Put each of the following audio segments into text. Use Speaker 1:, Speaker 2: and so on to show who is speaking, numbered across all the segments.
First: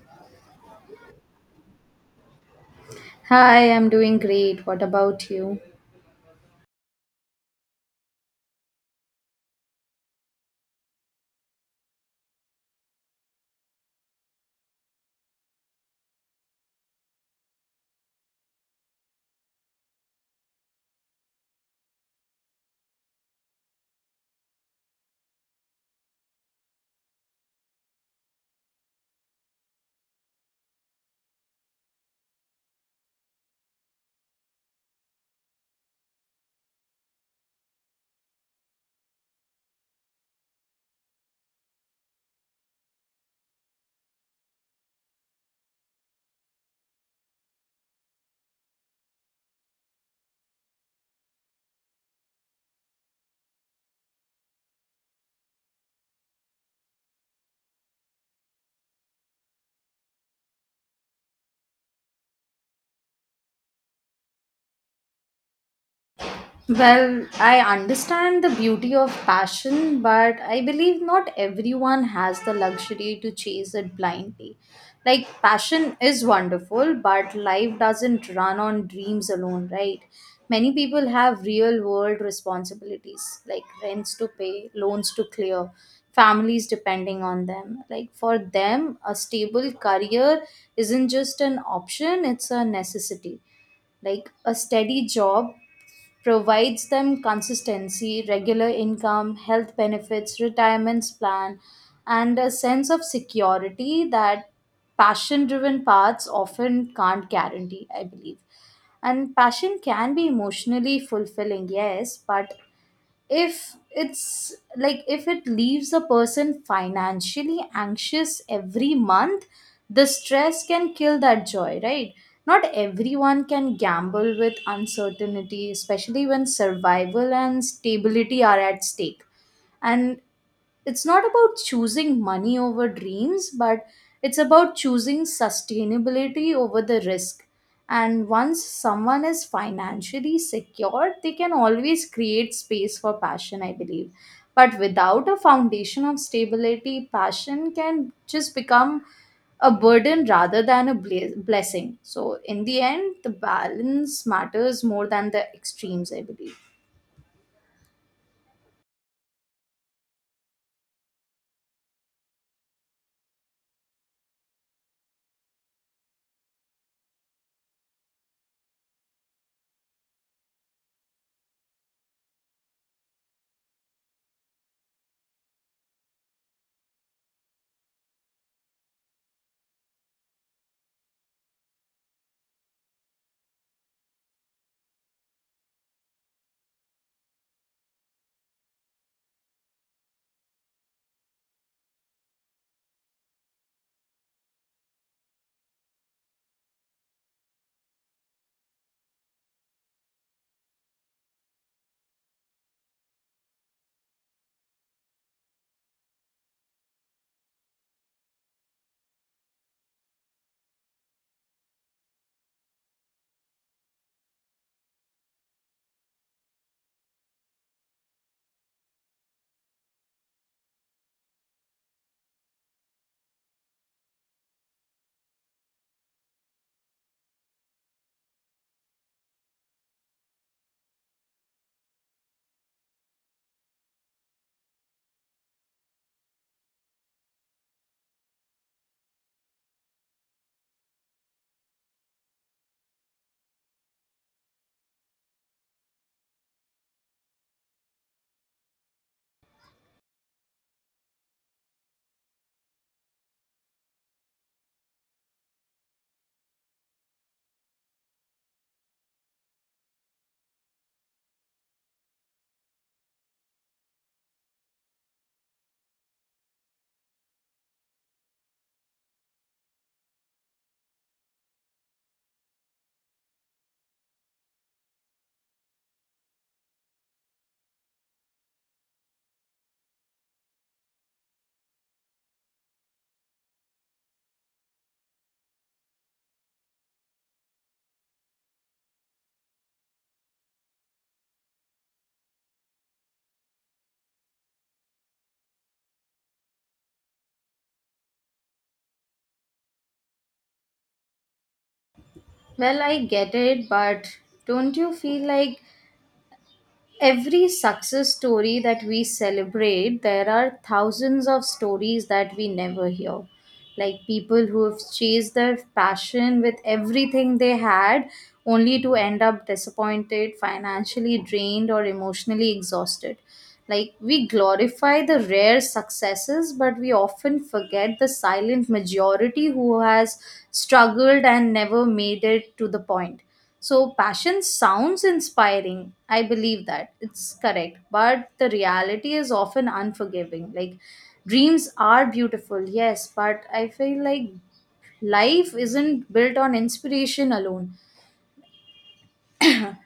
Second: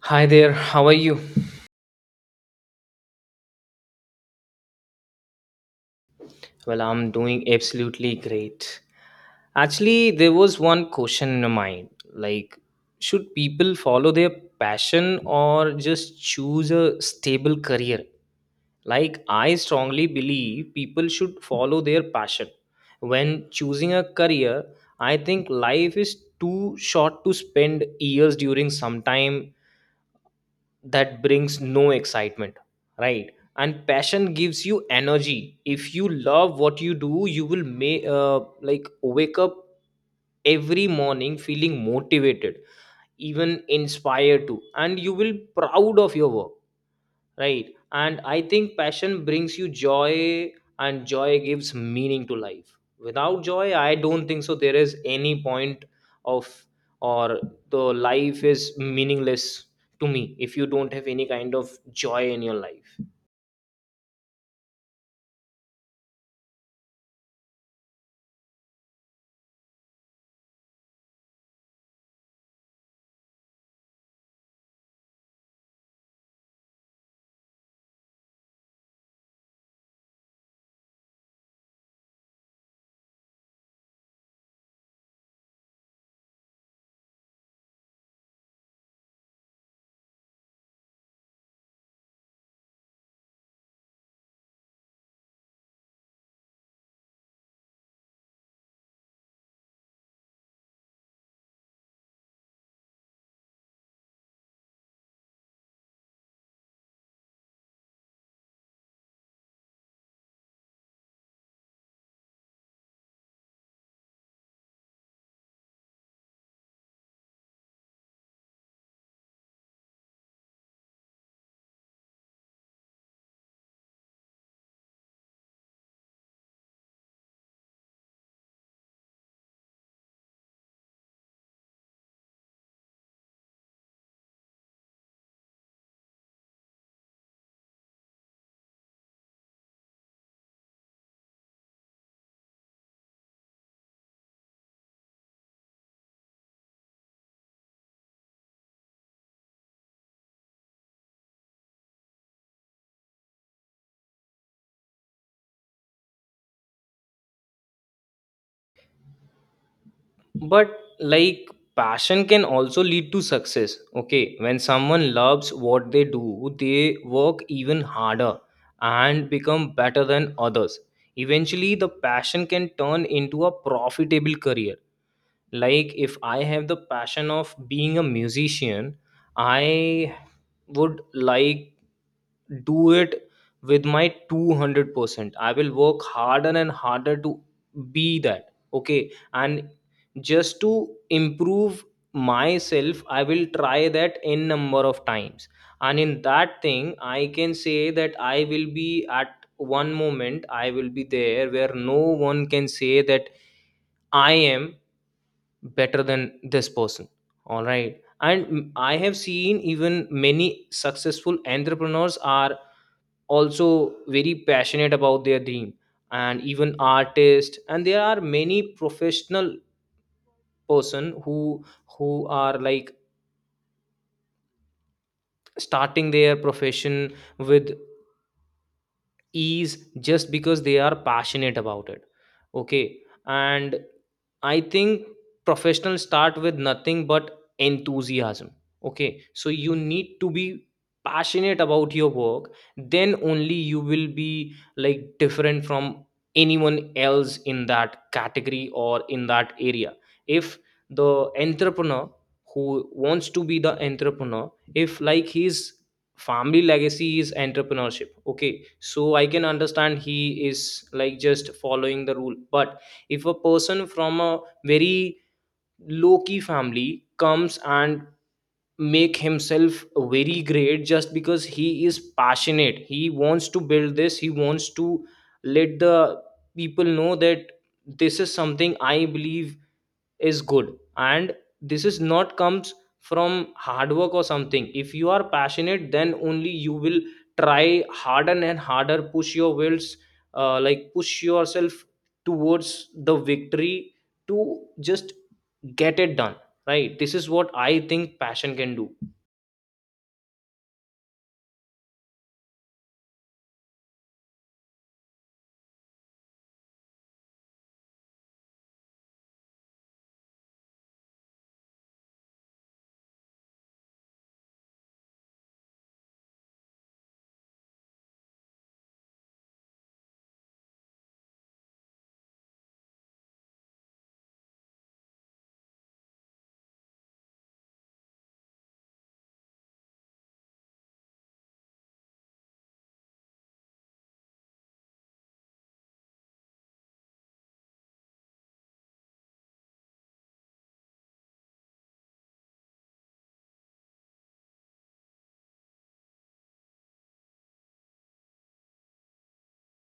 Speaker 1: Hi there, how are you?
Speaker 2: Hi, I'm doing great. What about you?
Speaker 1: Well, I'm doing absolutely great. Actually, there was one question in my mind, like, should people follow their passion or just choose a stable career? Like, I strongly believe people should follow their passion. When choosing a career, I think life is too short to spend years during sometime that brings no excitement, right, and passion gives you energy. If you love what you do you will may like wake up every morning feeling motivated, even inspired to, and you will proud of your work, right. And I think passion brings you joy, and joy gives meaning to life. Without joy I don't think so there is any point of or the Life is meaningless to me if you don't have any kind of joy in your life.
Speaker 2: Well, I understand the beauty of passion, but I believe not everyone has the luxury to chase it blindly. Like, passion is wonderful, but life doesn't run on dreams alone, right? Many people have real world responsibilities, like rents to pay, loans to clear, families depending on them. Like, for them, a stable career isn't just an option, it's a necessity. Like a steady job provides them consistency, regular income, health benefits, retirements plan, and a sense of security that passion driven paths often can't guarantee, I believe. And passion can be emotionally fulfilling, yes, but if it leaves a person financially anxious every month, the stress can kill that joy, right? Not everyone can gamble with uncertainty, especially when survival and stability are at stake. And it's not about choosing money over dreams, but it's about choosing sustainability over the risk. And once someone is financially secure, they can always create space for passion, I believe. But without a foundation of stability, passion can just become a burden rather than a blessing. So, in the end, the balance matters more than the extremes, I believe.
Speaker 1: But, like, passion can also lead to success. Okay, when someone loves what they do they work even harder and become better than others. Eventually the passion can turn into a profitable career. Like, if I have the passion of being a musician, I would like do it with my 200%. I will work harder and harder to be that. Okay, and just to improve myself I will try that n number of times, and in that thing I can say that I will be at one moment, I will be there where no one can say that I am better than this person. All right, and I have seen even many successful entrepreneurs are also very passionate about their dream, and even artists, and there are many professional person who are like starting their profession with ease just because they are passionate about it. Okay, and I think professionals start with nothing but enthusiasm. Okay, so you need to be passionate about your work, then only you will be like different from anyone else in that category or in that area. If the entrepreneur who wants to be the entrepreneur, if like he's family legacy is entrepreneurship, okay, so I can understand he is like just following the rule. But if a person from a very low key family comes and make himself very great just because he is passionate, he wants to build this, he wants to let the people know that this is something I believe is good, and this is not comes from hard work or something. If you are passionate then only you will try harder and harder, push your wills, like push yourself towards the victory to just get it done, right. This is what I think passion can do.
Speaker 2: Well, I get it, but don't you feel like every success story that we celebrate, there are thousands of stories that we never hear. Like people who have chased their passion with everything they had, only to end up disappointed, financially drained, or emotionally exhausted. Like, we glorify the rare successes, but we often forget the silent majority who has struggled and never made it to the point. So, passion sounds inspiring. I believe that it's correct, but the reality is often unforgiving. Like, dreams are beautiful, yes, but I feel like life isn't built on inspiration alone.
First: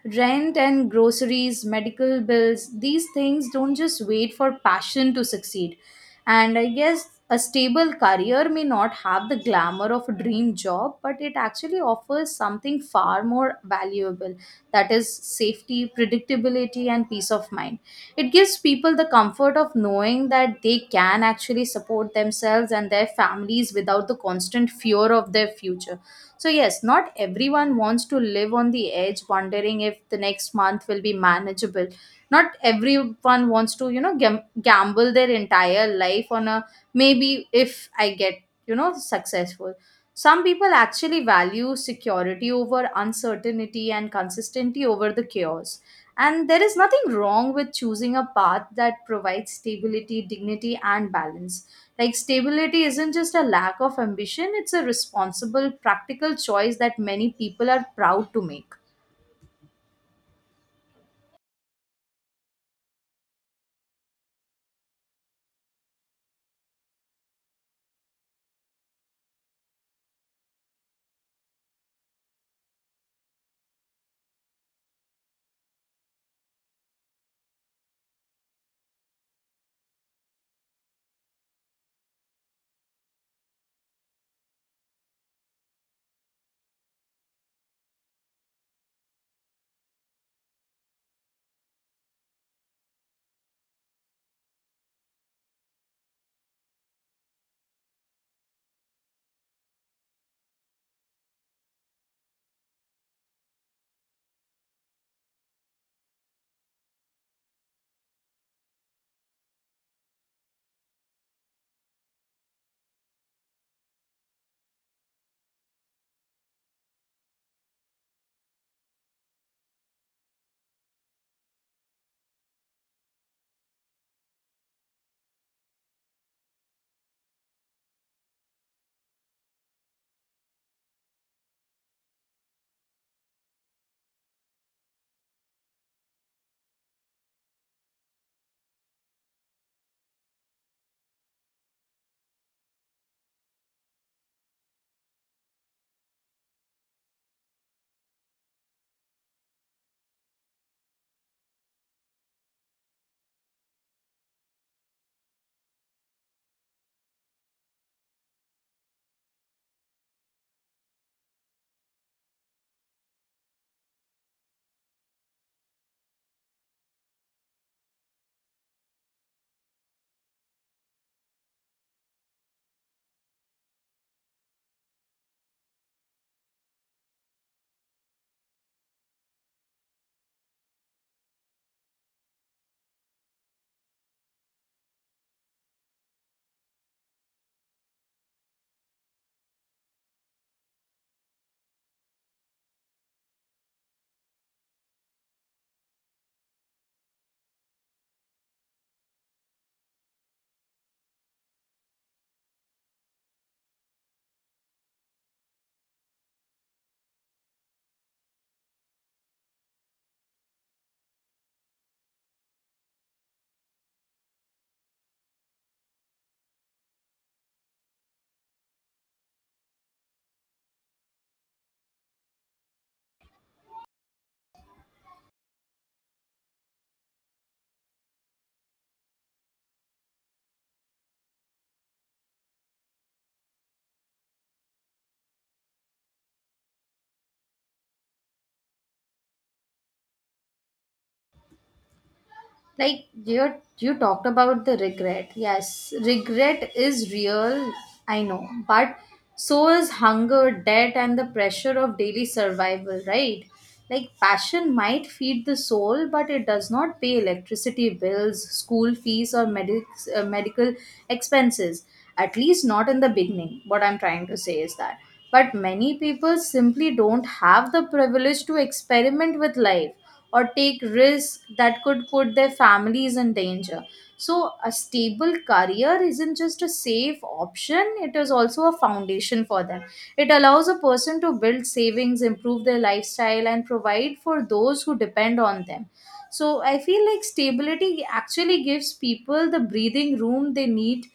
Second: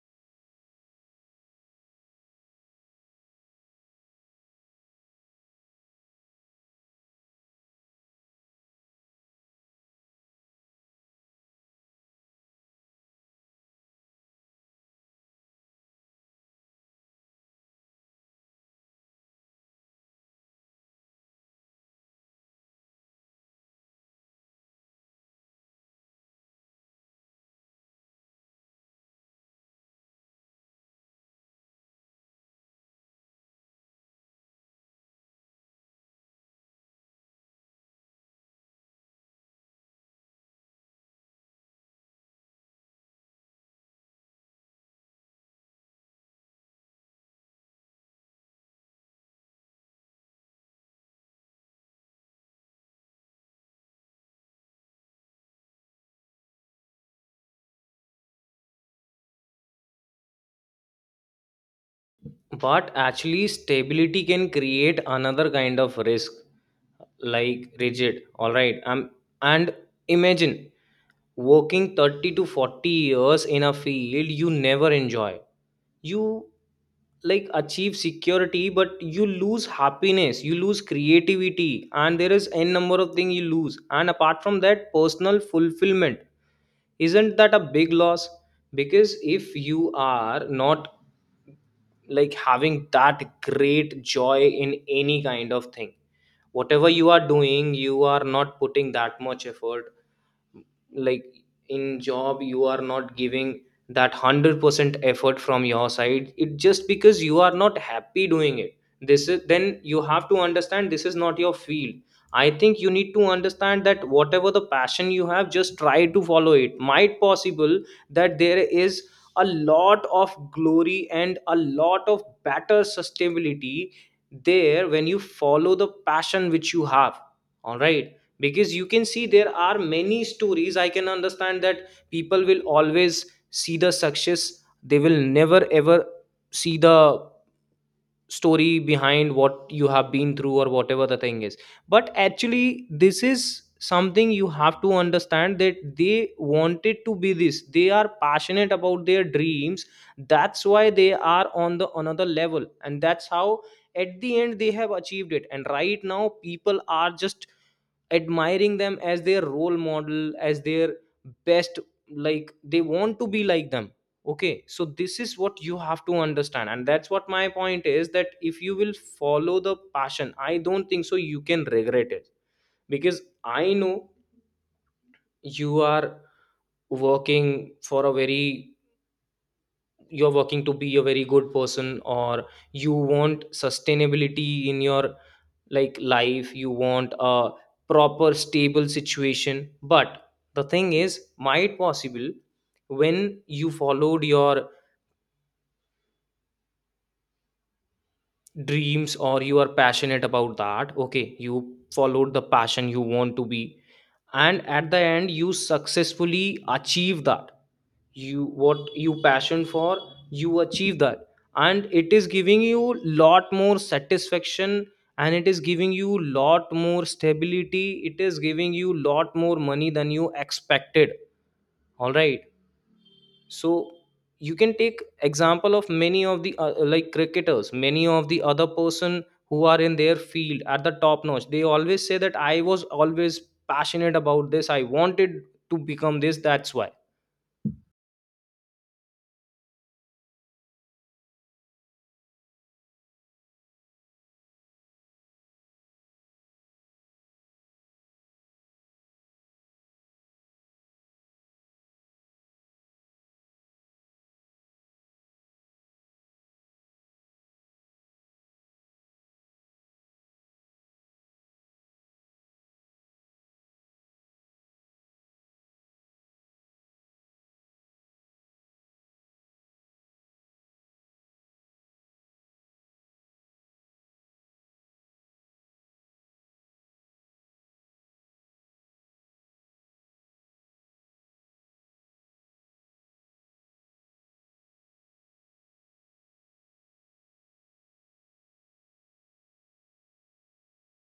Speaker 2: Rent and groceries, medical bills, these things don't just wait for passion to succeed. And I guess a stable career may not have the glamour of a dream job, but it actually offers something far more valuable, that is, safety, predictability, and peace of mind. It gives people the comfort of knowing that they can actually support themselves and their families without the constant fear of their future. So, yes, not everyone wants to live on the edge, wondering if the next month will be manageable. Not everyone wants to, you know, gamble their entire life on a maybe if I get, you know, successful. Some people actually value security over uncertainty and consistency over the chaos. And there is nothing wrong with choosing a path that provides stability, dignity, and balance. Like stability isn't just a lack of ambition, it's a responsible, practical choice that many people are proud to make.
Speaker 1: But actually stability can create another kind of risk, like rigid, all right. And imagine working 30 to 40 years in a field you never enjoy. You like achieve security, but you lose happiness, you lose creativity, and there is n number of things you lose, and apart from that personal fulfillment. Isn't that a big loss? Because if you are not like having that great joy in any kind of thing, whatever you are doing you are not putting that much effort, like in job you are not giving that 100% effort from your side, it just because you are not happy doing it. This is then you have to understand, this is not your field. I think you need to understand that whatever the passion you have, just try to follow. It might possible that there is a lot of glory and a lot of better sustainability there when you follow the passion which you have, all right. Because you can see there are many stories, I can understand that people will always see the success, they will never ever see the story behind what you have been through or whatever the thing is. But actually this is something you have to understand, that they wanted to be this, they are passionate about their dreams, that's why they are on the another level, and that's how at the end they have achieved it. And right now people are just admiring them as their role model, as their best, like they want to be like them. Okay, so this is what you have to understand, and that's what my point is, that if you will follow the passion I don't think so you can regret it. Because I know you are working for a very, you're working to be a very good person, or you want sustainability in your like life, you want a proper stable situation. But the thing is might possible when you followed your dreams or you are passionate about that, okay, you followed the passion, you want to be, and at the end you successfully achieve that. You what you passion for, you achieve that, and it is giving you lot more satisfaction, and it is giving you lot more stability, it is giving you lot more money than you expected, all right. So you can take example of many of the like cricketers, many of the other person who are in their field at the top notch. They always say that I was always passionate about this, I wanted to become this, that's why.
Speaker 2: Like you talked about the regret, yes, regret is real, I know, but so is hunger, debt, and the pressure of daily survival, right? Like passion might feed the soul, but it does not pay electricity bills, school fees, or medical expenses, at least not in the beginning. What I'm trying to say is that but many people simply don't have the privilege to experiment with life or take risks that could put their families in danger. So, a stable career isn't just a safe option, it is also a foundation for them. It allows a person to build savings, improve their lifestyle, and provide for those who depend on them. So, I feel like stability actually gives people the breathing room they need.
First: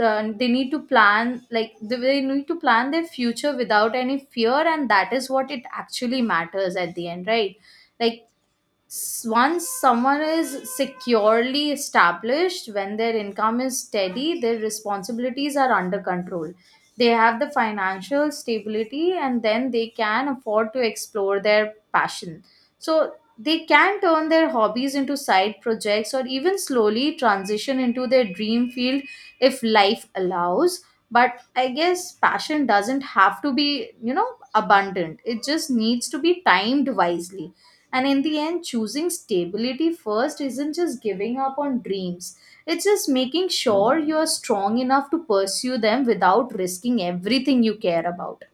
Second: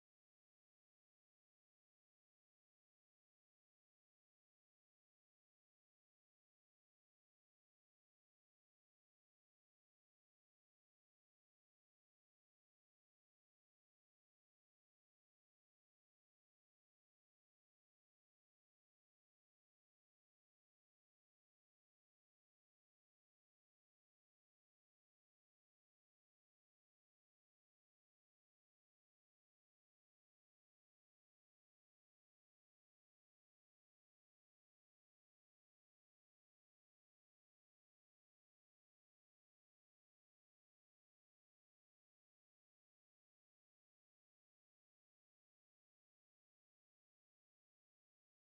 Speaker 2: They need to plan, like, they need to plan their future without any fear, and that is what it actually matters at the end, right? Like, once someone is securely established, when their income is steady, their responsibilities are under control, they have the financial stability, and then they can afford to explore their passion. So they can turn their hobbies into side projects or even slowly transition into their dream field if life allows. But I guess passion doesn't have to be, you know, abundant. It just needs to be timed wisely. And in the end, choosing stability first isn't just giving up on dreams, it's just making sure you're strong enough to pursue them without risking everything you care about.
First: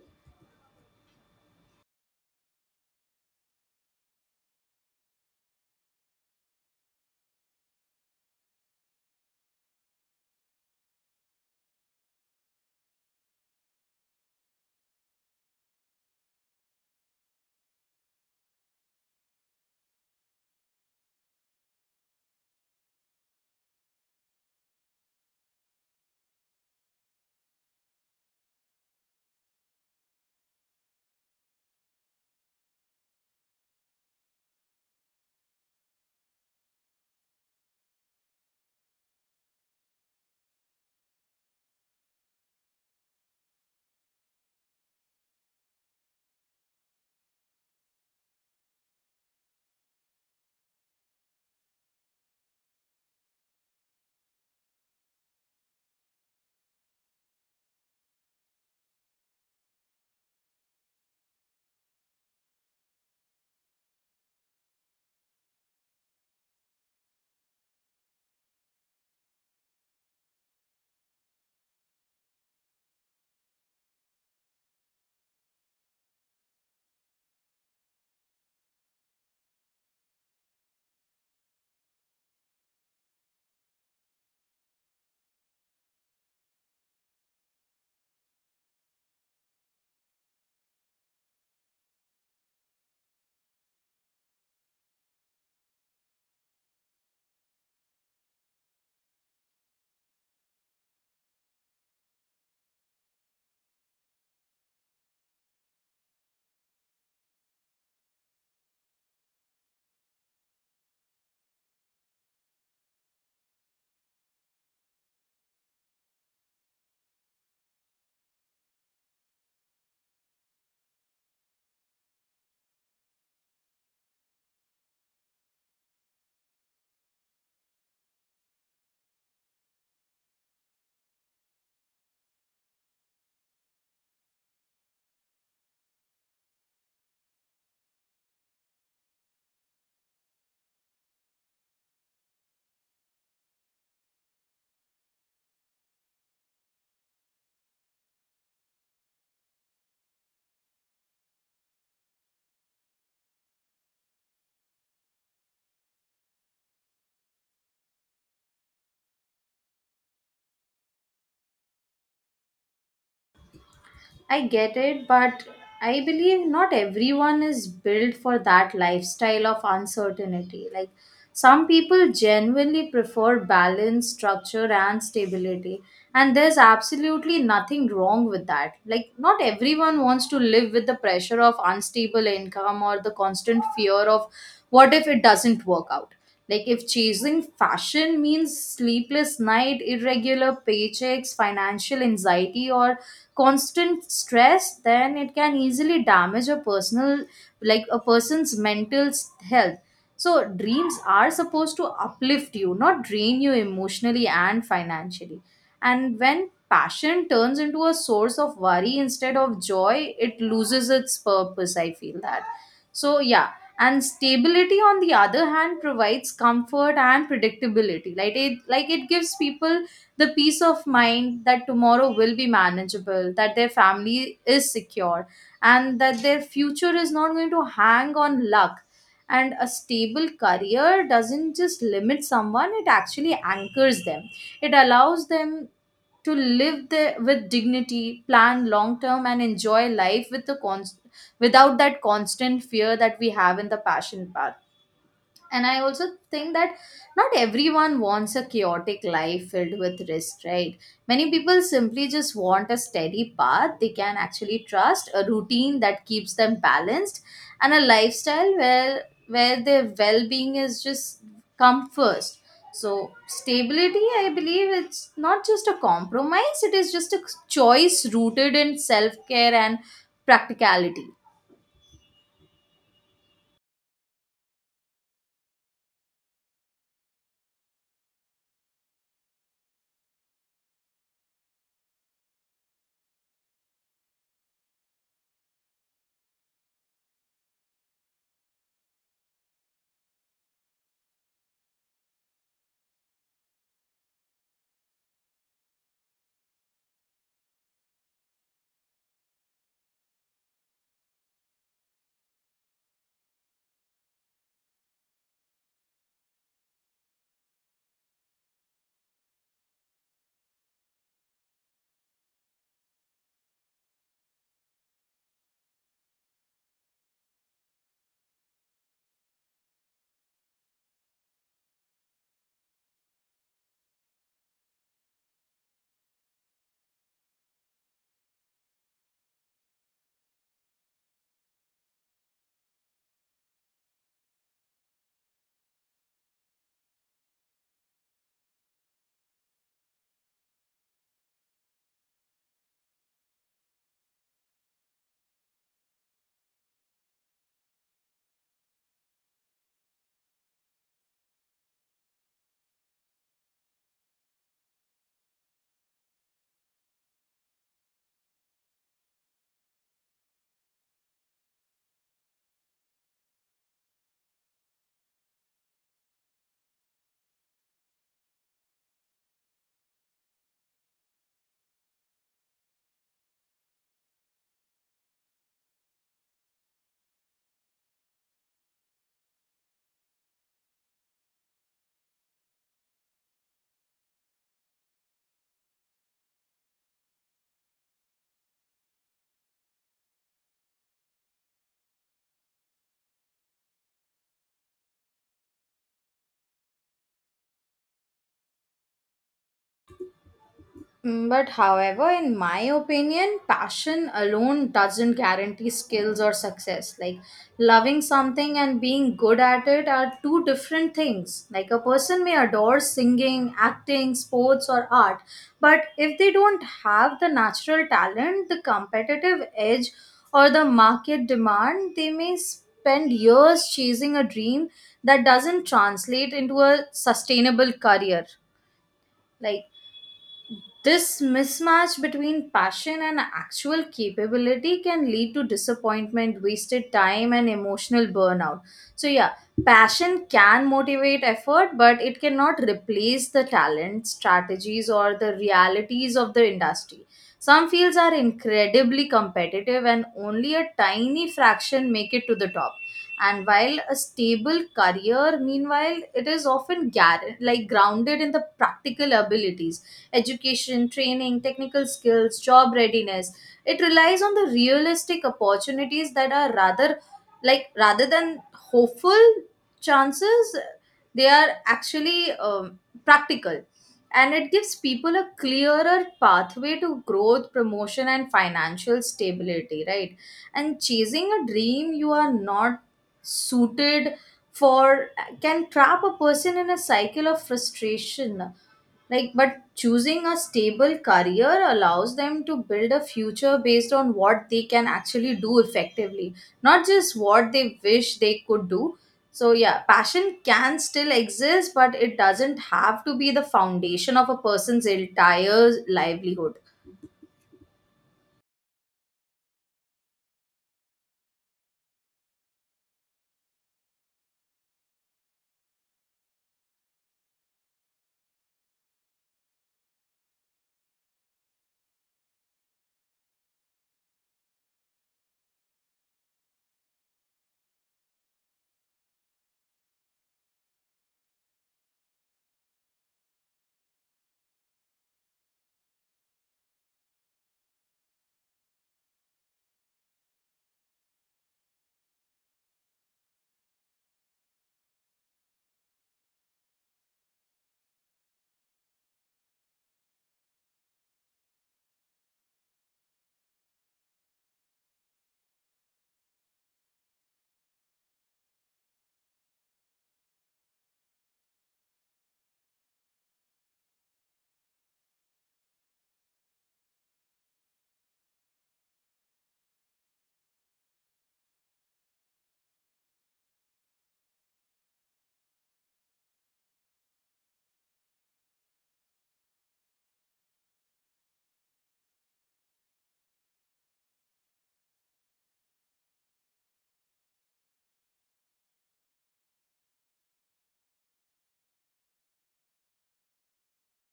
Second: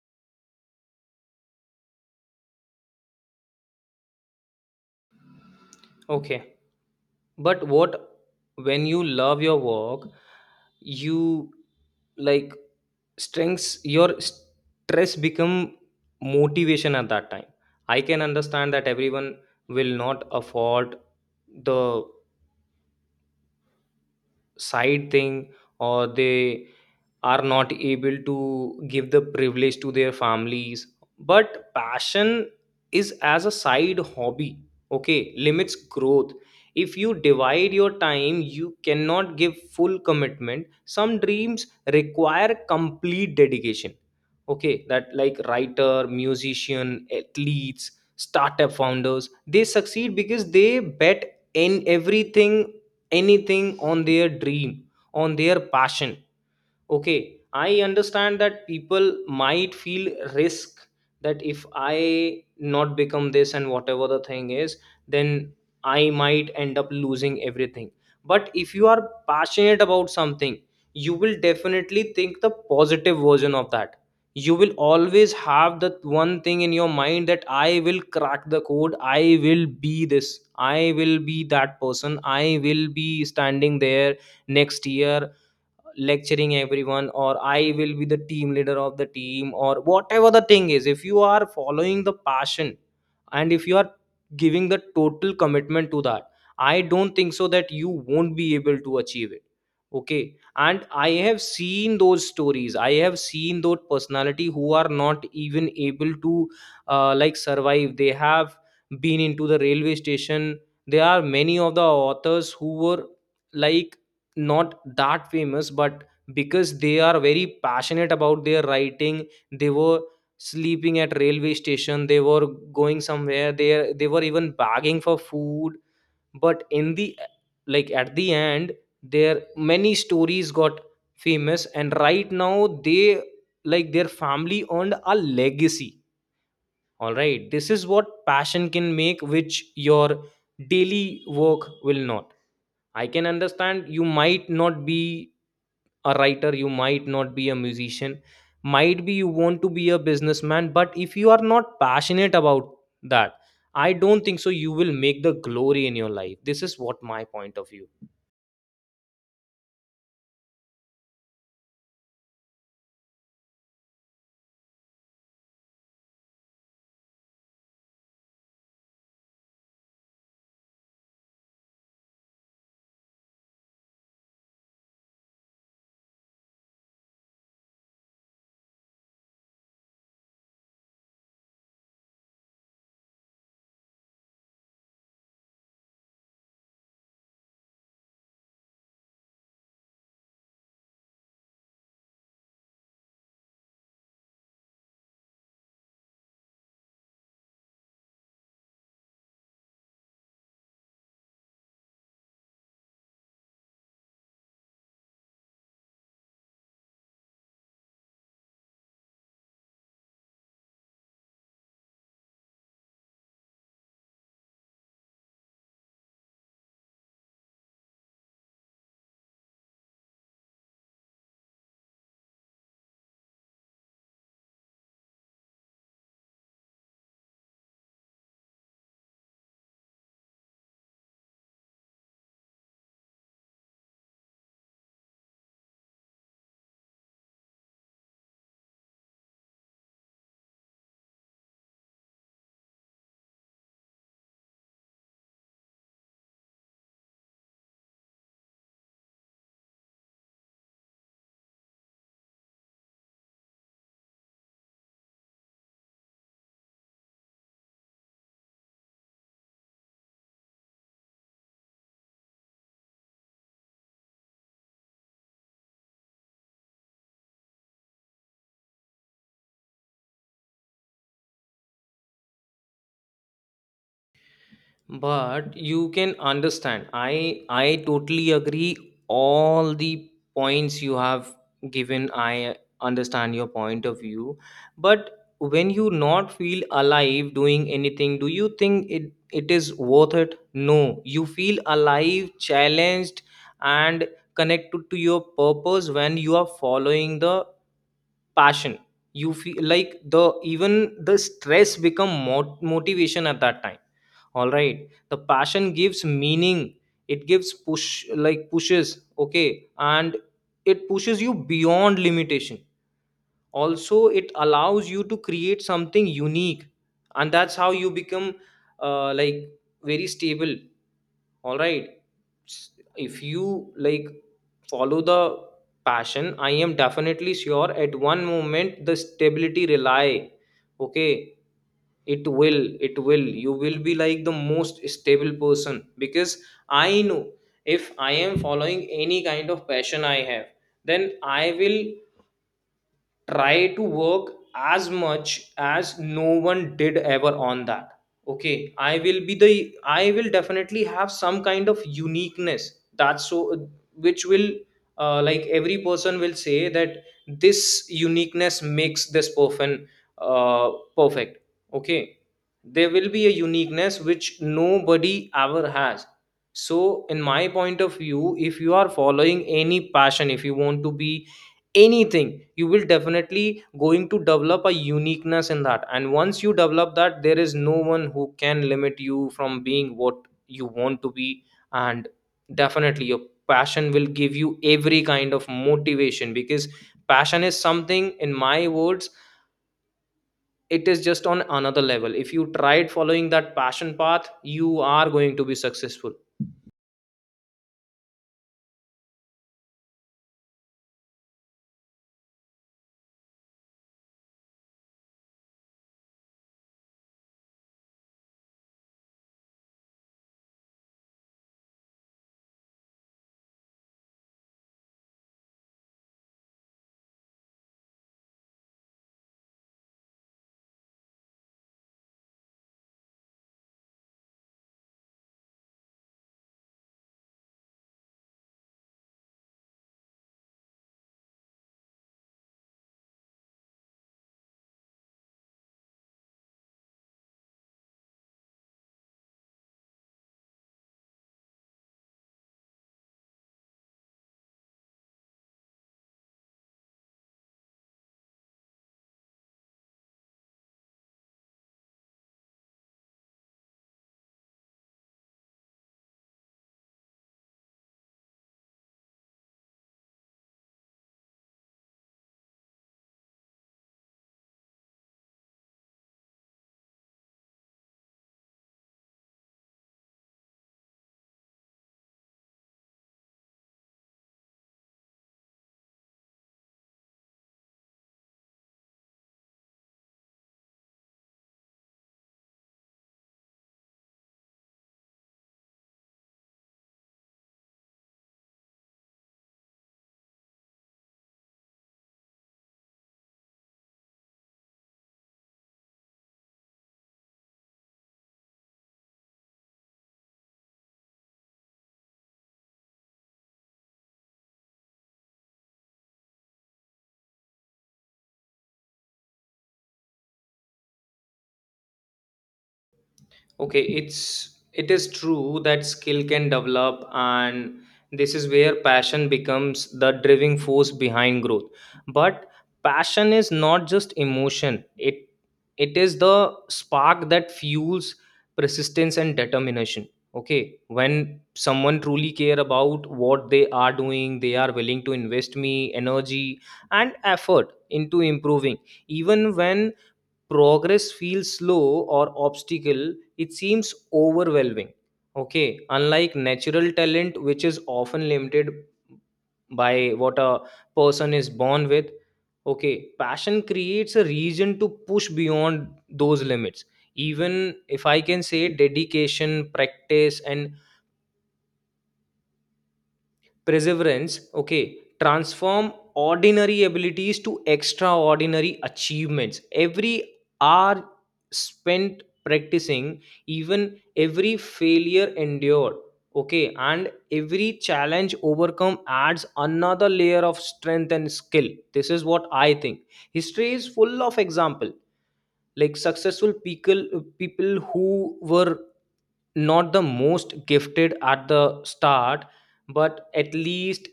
Speaker 1: Okay, but what, when you love your work you like strengths your stress become motivation at that time. I can understand that everyone will not afford the side thing, or they are not able to give the privilege to their families, but passion is as a side hobby, okay, limits growth. If you divide your time you cannot give full commitment. Some dreams require complete dedication. Okay, that like writer, musician, athletes, startup founders, they succeed because they bet in everything, anything on their dream, on their passion. Okay, I understand that people might feel risk, that if I not become this and whatever the thing is, then I might end up losing everything. But if you are passionate about something you will definitely think the positive version of that. You will always have that one thing in your mind, that I will crack the code, I will be this, I will be that person, I will be standing there next year lecturing everyone, or I will be the team leader of the team, or whatever the thing is. If you are following the passion, and if you are giving the total commitment to that, I don't think so that you won't be able to achieve it. Okay, and I have seen those stories, I have seen those personality who are not even able to like survive. They have been into the railway station. There are many of the authors who were like not that famous, but because they are very passionate about their writing they were sleeping at railway station, they were going somewhere, they were even begging for food. But in the like at the end their many stories got famous, and right now they like their family earned a legacy, all right. This is what passion can make, which your daily work will not. I can understand you might not be a writer, you might not be a musician, might be you want to be a businessman. But if you are not passionate about that, I don't think so you will make the glory in your life. This is what my point of view.
Speaker 2: I get it, but I believe not everyone is built for that lifestyle of uncertainty. Like some people genuinely prefer balance, structure, and stability, and there's absolutely nothing wrong with that. Like, not everyone wants to live with the pressure of unstable income or the constant fear of what if it doesn't work out. Like, if chasing fashion means sleepless night, irregular paychecks, financial anxiety, or constant stress, then it can easily damage a personal, like a person's mental health. So dreams are supposed to uplift you, not drain you emotionally and financially. And when passion turns into a source of worry instead of joy, it loses its purpose, I feel that. So yeah, and stability on the other hand provides comfort and predictability. Like it gives people the peace of mind that tomorrow will be manageable, that their family is secure, and that their future is not going to hang on luck. And a stable career doesn't just limit someone, it actually anchors them. It allows them to live the, with dignity, plan long term, and enjoy life with the without that constant fear that we have in the passion part. And I also think that not everyone wants a chaotic life filled with risk, right? Many people simply just want a steady path they can actually trust, a routine that keeps them balanced, and a lifestyle where their well-being is just come first. So stability, I believe, it's not just a compromise, it is just a choice rooted in self-care and practicality.
Speaker 1: But you can understand, I totally agree all the points you have given, I understand your point of view. But when you not feel alive doing anything, do you think it it is worth it? No, you feel alive, challenged, and connected to your purpose when you are following the passion. You feel like the even the stress become motivation at that time, all right. The passion gives meaning, it gives push, like pushes, okay, and it pushes you beyond limitation. Also it allows you to create something unique, and that's how you become like very stable, all right. If you like follow the passion, I am definitely sure at one moment the stability rely, okay, it will, it will, you will be like the most stable person. Because I know if I am following any kind of passion I have, then I will try to work as much as no one did ever on that. Okay, I will be the, I will definitely have some kind of uniqueness, that's so, which will like every person will say that this uniqueness makes this person uh, perfect. Okay, there will be a uniqueness which nobody ever has. So in my point of view, if you are following any passion, if you want to be anything, you will definitely going to develop a uniqueness in that, and once you develop that there is no one who can limit you from being what you want to be. And definitely your passion will give you every kind of motivation, because passion is something, in my words it is just on another level. If you tried following That passion path, you are going to be successful.
Speaker 2: But however, in my opinion, passion alone doesn't guarantee skills or success. Like loving something and being good at it are two different things. Like a person may adore singing, acting, sports, or art, but if they don't have the natural talent, the competitive edge, or the market demand, they may spend years chasing a dream that doesn't translate into a sustainable career. Like this mismatch between passion and actual capability can lead to disappointment, wasted time, and emotional burnout. So, yeah, passion can motivate effort, but it cannot replace the talent, strategies, or the realities of the industry. Some fields are incredibly competitive, and only a tiny fraction make it to the top. And while a stable career, meanwhile, it is often like grounded in the practical abilities, education, training, technical skills, job readiness. It relies on the realistic opportunities that are rather like rather than hopeful chances, they are actually practical, and it gives people a clearer pathway to growth, promotion, and financial stability, right? And chasing a dream you are not suited for can trap a person in a cycle of frustration. Like, but choosing a stable career allows them to build a future based on what they can actually do effectively, not just what they wish they could do. So, yeah, passion can still exist, but it doesn't have to be the foundation of a person's entire livelihood.
Speaker 1: Okay, it is true that skill can develop, and this is where passion becomes the driving force behind growth. But passion is not just emotion. It is the spark that fuels persistence and determination. Okay, when someone truly care about what they are doing, they are willing to invest me energy and effort into improving, even when progress feels slow or obstacle it seems overwhelming. Okay, unlike natural talent, which is often limited by what a person is born with. Okay, passion creates a reason to push beyond those limits, even if I can say dedication, practice, and perseverance. Okay, transform ordinary abilities to extraordinary achievements. Every hour spent practicing, even every failure endured, okay, and every challenge overcome adds another layer of strength and skill. This is what I think. History is full of example, like successful people, people who were not the most gifted at the start, but at least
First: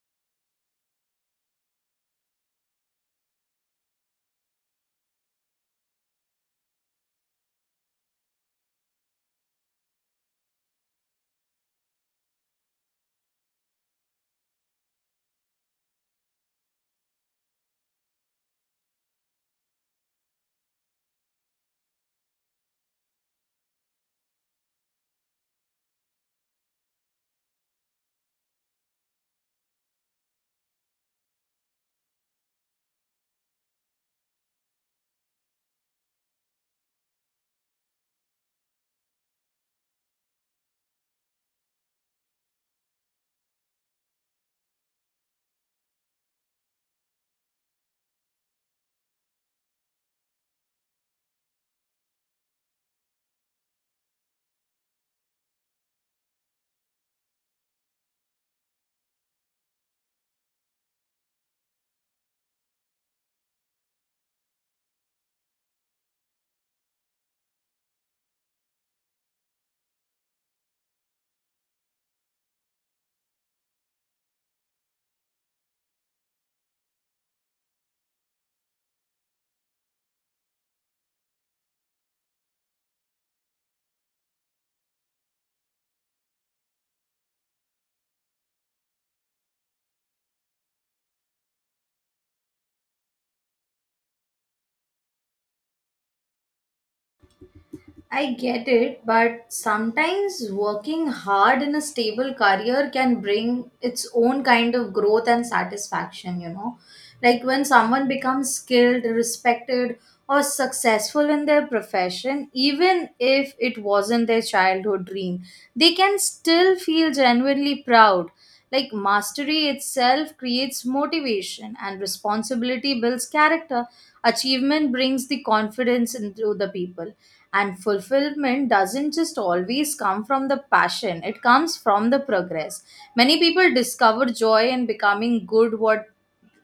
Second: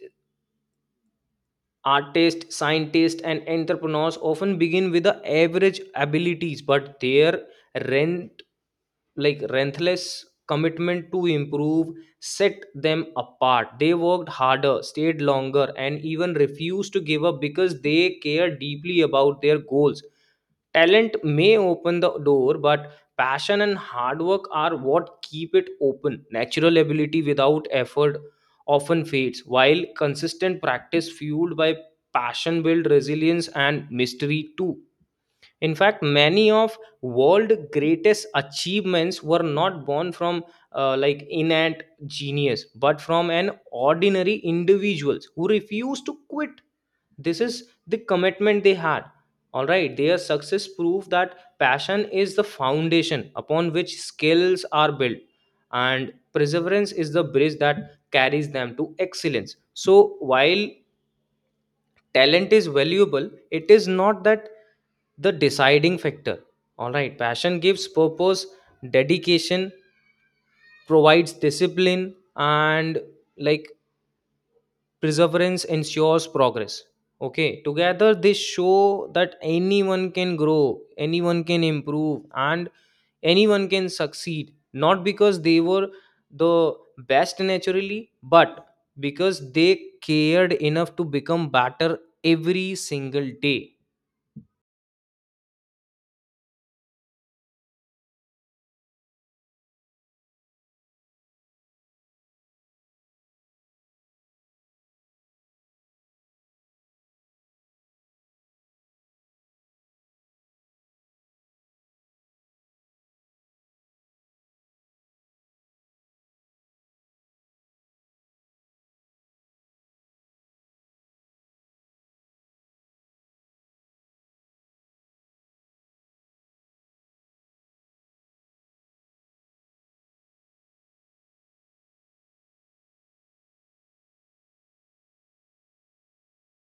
Speaker 1: artists, scientists, and entrepreneurs often begin with the average abilities, but their rent like relentless commitment to improve set them apart. They worked harder, stayed longer, and even refused to give up because they care deeply about their goals. Talent may open the door, but passion and hard work are what keep it open. Natural ability without effort often fades, while consistent practice fueled by passion builds resilience and mystery too. In fact, many of world greatest achievements were not born from like innate genius, but from an ordinary individuals who refused to quit. This is the commitment they had. All right, their success proved that passion is the foundation upon which skills are built, and perseverance is the bridge that carries them to excellence. So while talent is valuable, it is not that the deciding factor. All right, passion gives purpose, dedication provides discipline, and like perseverance ensures progress. Okay, together they show that anyone can grow, anyone can improve, and anyone can succeed, not because they were the best naturally, but because they cared enough to become better every single day.
Speaker 2: I get it, but sometimes working hard in a stable career can bring its own kind of growth and satisfaction, you know. Like when someone becomes skilled, respected, or successful in their profession, even if it wasn't their childhood dream, they can still feel genuinely proud. Like mastery itself creates motivation, and responsibility builds character. Achievement brings the confidence into the people, and fulfillment doesn't just always come from the passion, it comes from the progress. Many people discover joy in becoming good what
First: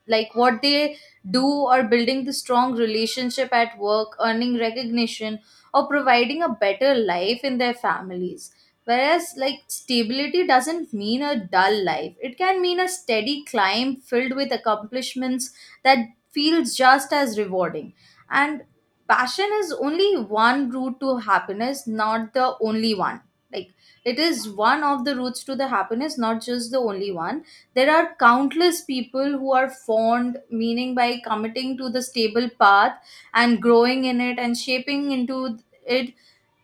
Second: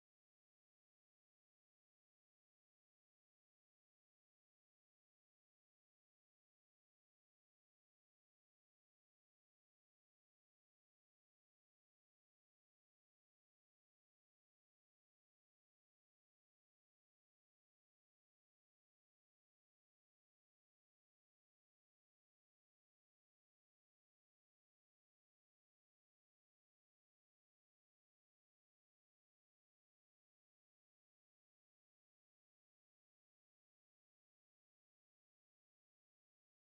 Speaker 2: like what they do, or building the strong relationship at work, earning recognition, or providing a better life in their families. Whereas like stability doesn't mean a dull life, it can mean a steady climb filled with accomplishments that feels just as rewarding. And passion is only one route to happiness, not the only one. Like, it is one of the routes to the happiness, not just the only one. There are countless people who are fond, meaning by committing to the stable path and growing in it and shaping into it,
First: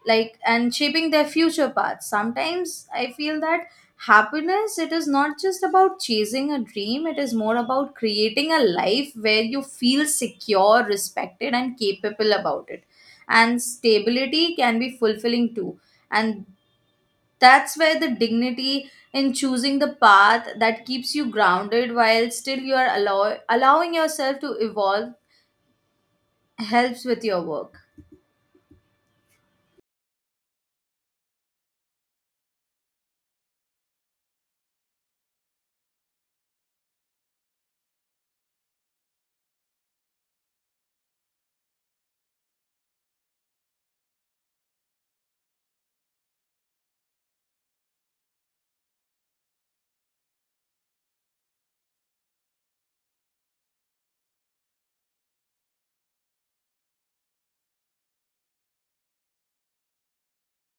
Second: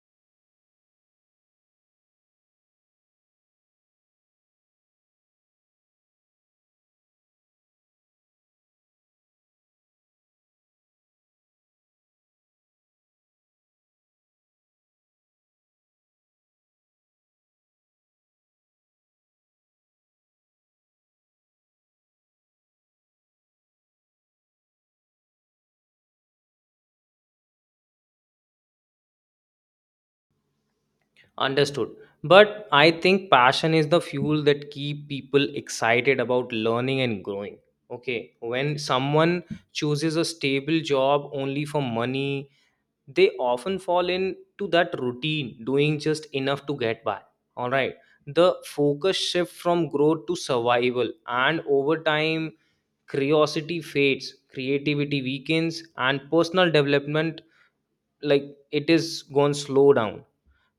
Speaker 2: like and shaping their future path. Sometimes I feel that happiness, it is not just about chasing a dream, it is more about creating a life where you feel secure, respected, and capable about it. And stability can be fulfilling too. And that's where the dignity in choosing the path that keeps you grounded while still you are allowing yourself to evolve helps with your work.
Speaker 1: Understood. But I think passion is the fuel that keep people excited about learning and growing. Okay, when someone chooses a stable job only for money, they often fall into that routine, doing just enough to get by. All right. The focus shift from growth to survival, and over time, curiosity fades, creativity weakens, and personal development, like, it is gone slow down.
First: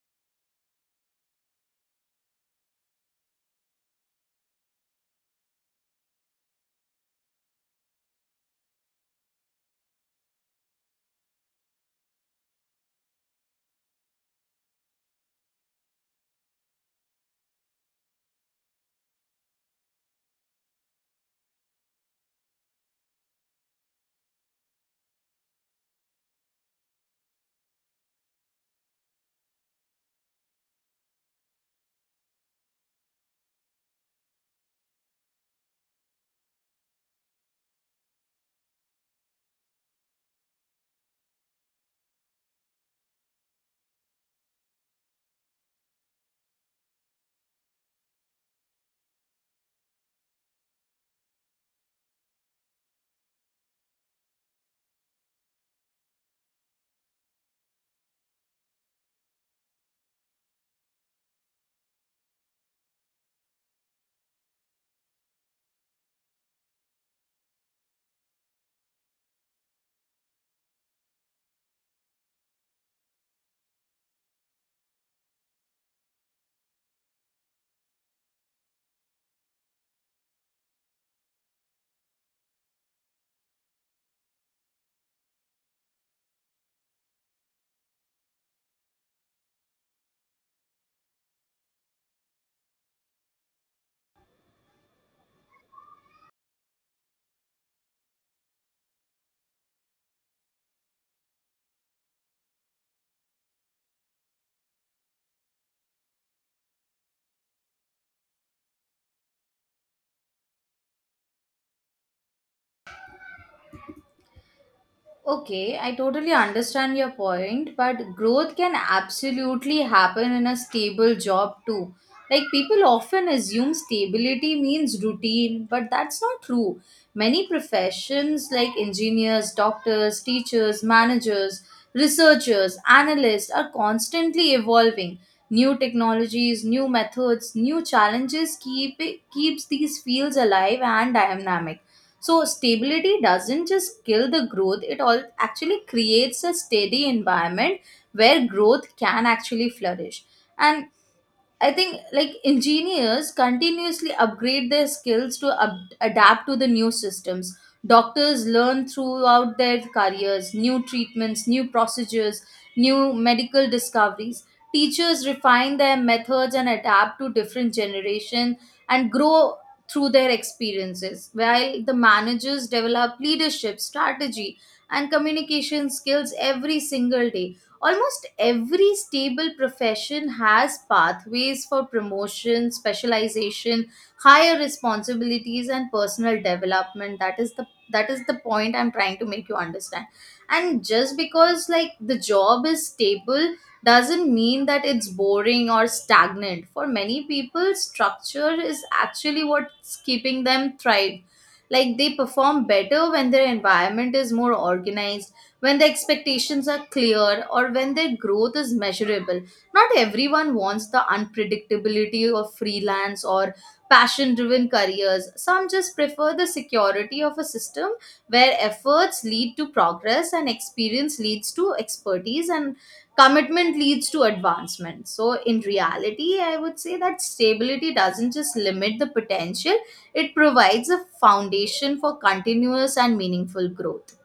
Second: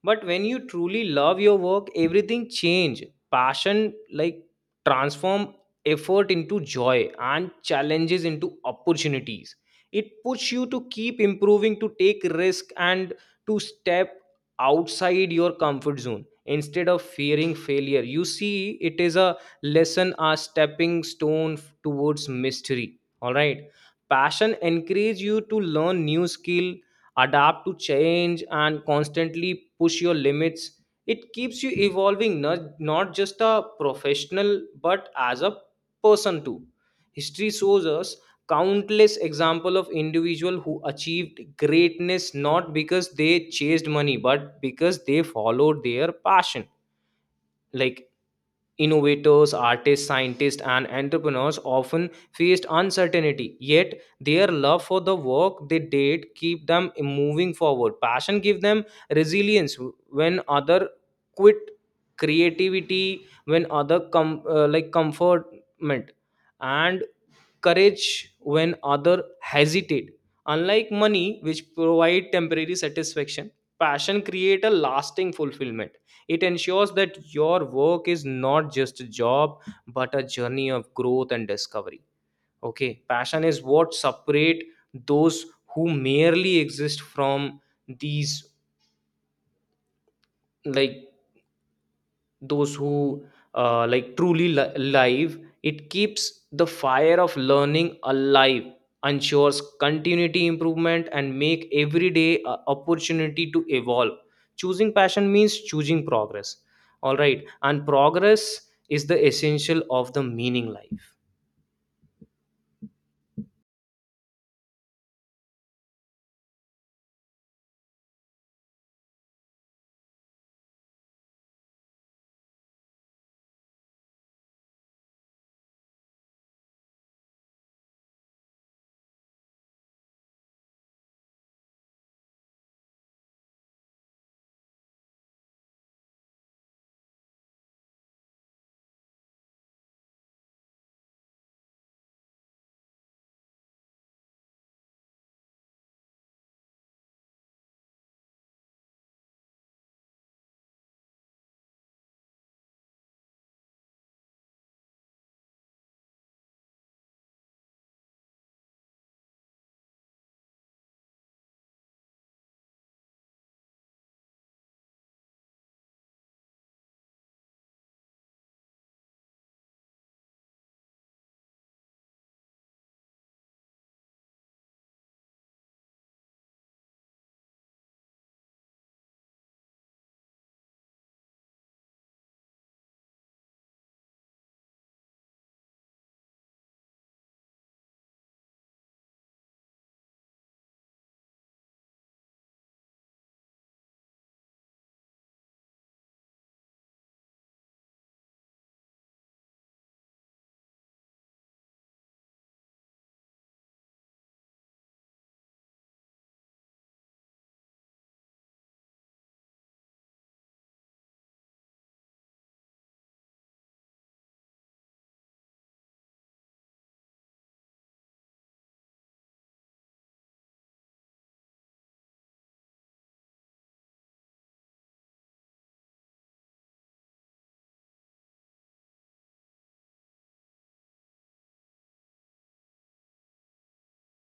Speaker 1: But when you truly love your work, everything change. Passion like transform effort into joy and challenges into opportunities. It puts you to keep improving, to take risk, and to step outside your comfort zone. Instead of fearing failure, you see it is a lesson, a stepping stone towards mystery. All right, passion encourages you to learn new skill, adapt to change, and constantly push your limits. It keeps you evolving, not just a professional but as a person too. History shows us countless example of individual who achieved greatness not because they chased money but because they followed their passion. Like innovators, artists, scientists, and entrepreneurs often faced uncertainty, yet their love for the work they did keep them moving forward. Passion gave them resilience when other quit, creativity when other like comfortment, and courage when others hesitate. Unlike money, which provide temporary satisfaction, passion create a lasting fulfillment. It ensures that your work is not just a job, but a journey of growth and discovery. Okay, passion is what separate those who merely exist from these, like those who like truly live. It keeps the fire of learning alive, ensures continuity improvement, and make every day a opportunity to evolve. Choosing passion means choosing progress. All right, and progress is the essential of the meaning life.
Speaker 2: Okay, I totally understand your point, but growth can absolutely happen in a stable job too. Like people often assume stability means routine, but that's not true. Many professions like engineers, doctors, teachers, managers, researchers, analysts are constantly evolving. New technologies, new methods, new challenges keep keeps these fields alive and dynamic. So stability doesn't just kill the growth, it all actually creates a steady environment where growth can actually flourish. And I think like engineers continuously upgrade their skills to adapt to the new systems. Doctors learn throughout their careers new treatments, new procedures, new medical discoveries. Teachers refine their methods and adapt to different generation and grow through their experiences. While the managers develop leadership, strategy, and communication skills every single day. Almost every stable profession has pathways for promotion, specialization, higher responsibilities, and personal development. That is the point I'm trying to make you understand. And just because like the job is stable doesn't mean that it's boring or stagnant. For many people, structure is actually what's keeping them thrive. Like they perform better when their environment is more organized, when the expectations are clear, or when their growth is measurable. Not everyone wants the unpredictability of freelance or passion driven careers. Some just prefer the security of a system where efforts lead to progress, and experience leads to expertise, and commitment leads to advancement. So, in reality, I would say that stability doesn't just limit the potential, it provides a foundation for continuous and meaningful growth.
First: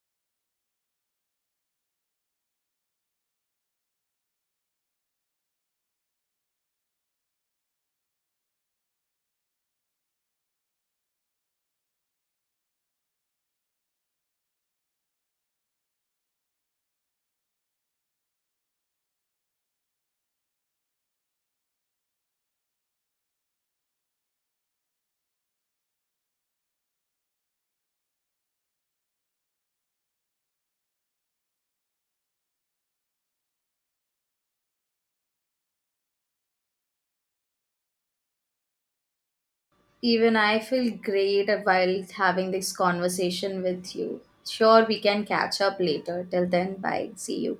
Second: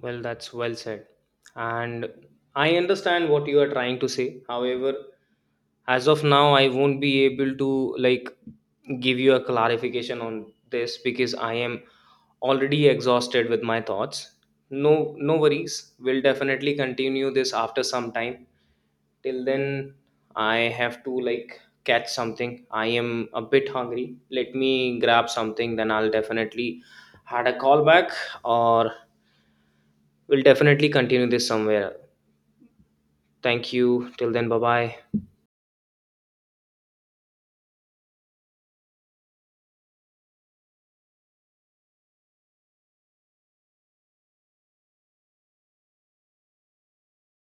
Speaker 1: Well, that's well said. And I understand what you are trying to say. However, as of now, I won't be able to like give you a clarification on this because I am already exhausted with my thoughts. No worries. We'll definitely continue this after some time. Till then, I have to like catch something. I am a bit hungry. Let me grab something, then I'll definitely had a call back. Or we'll definitely continue this somewhere. Thank you. Till then, bye bye.
Speaker 2: Even I feel great while having this conversation with you. Sure, we can catch up later. Till then, bye. See you.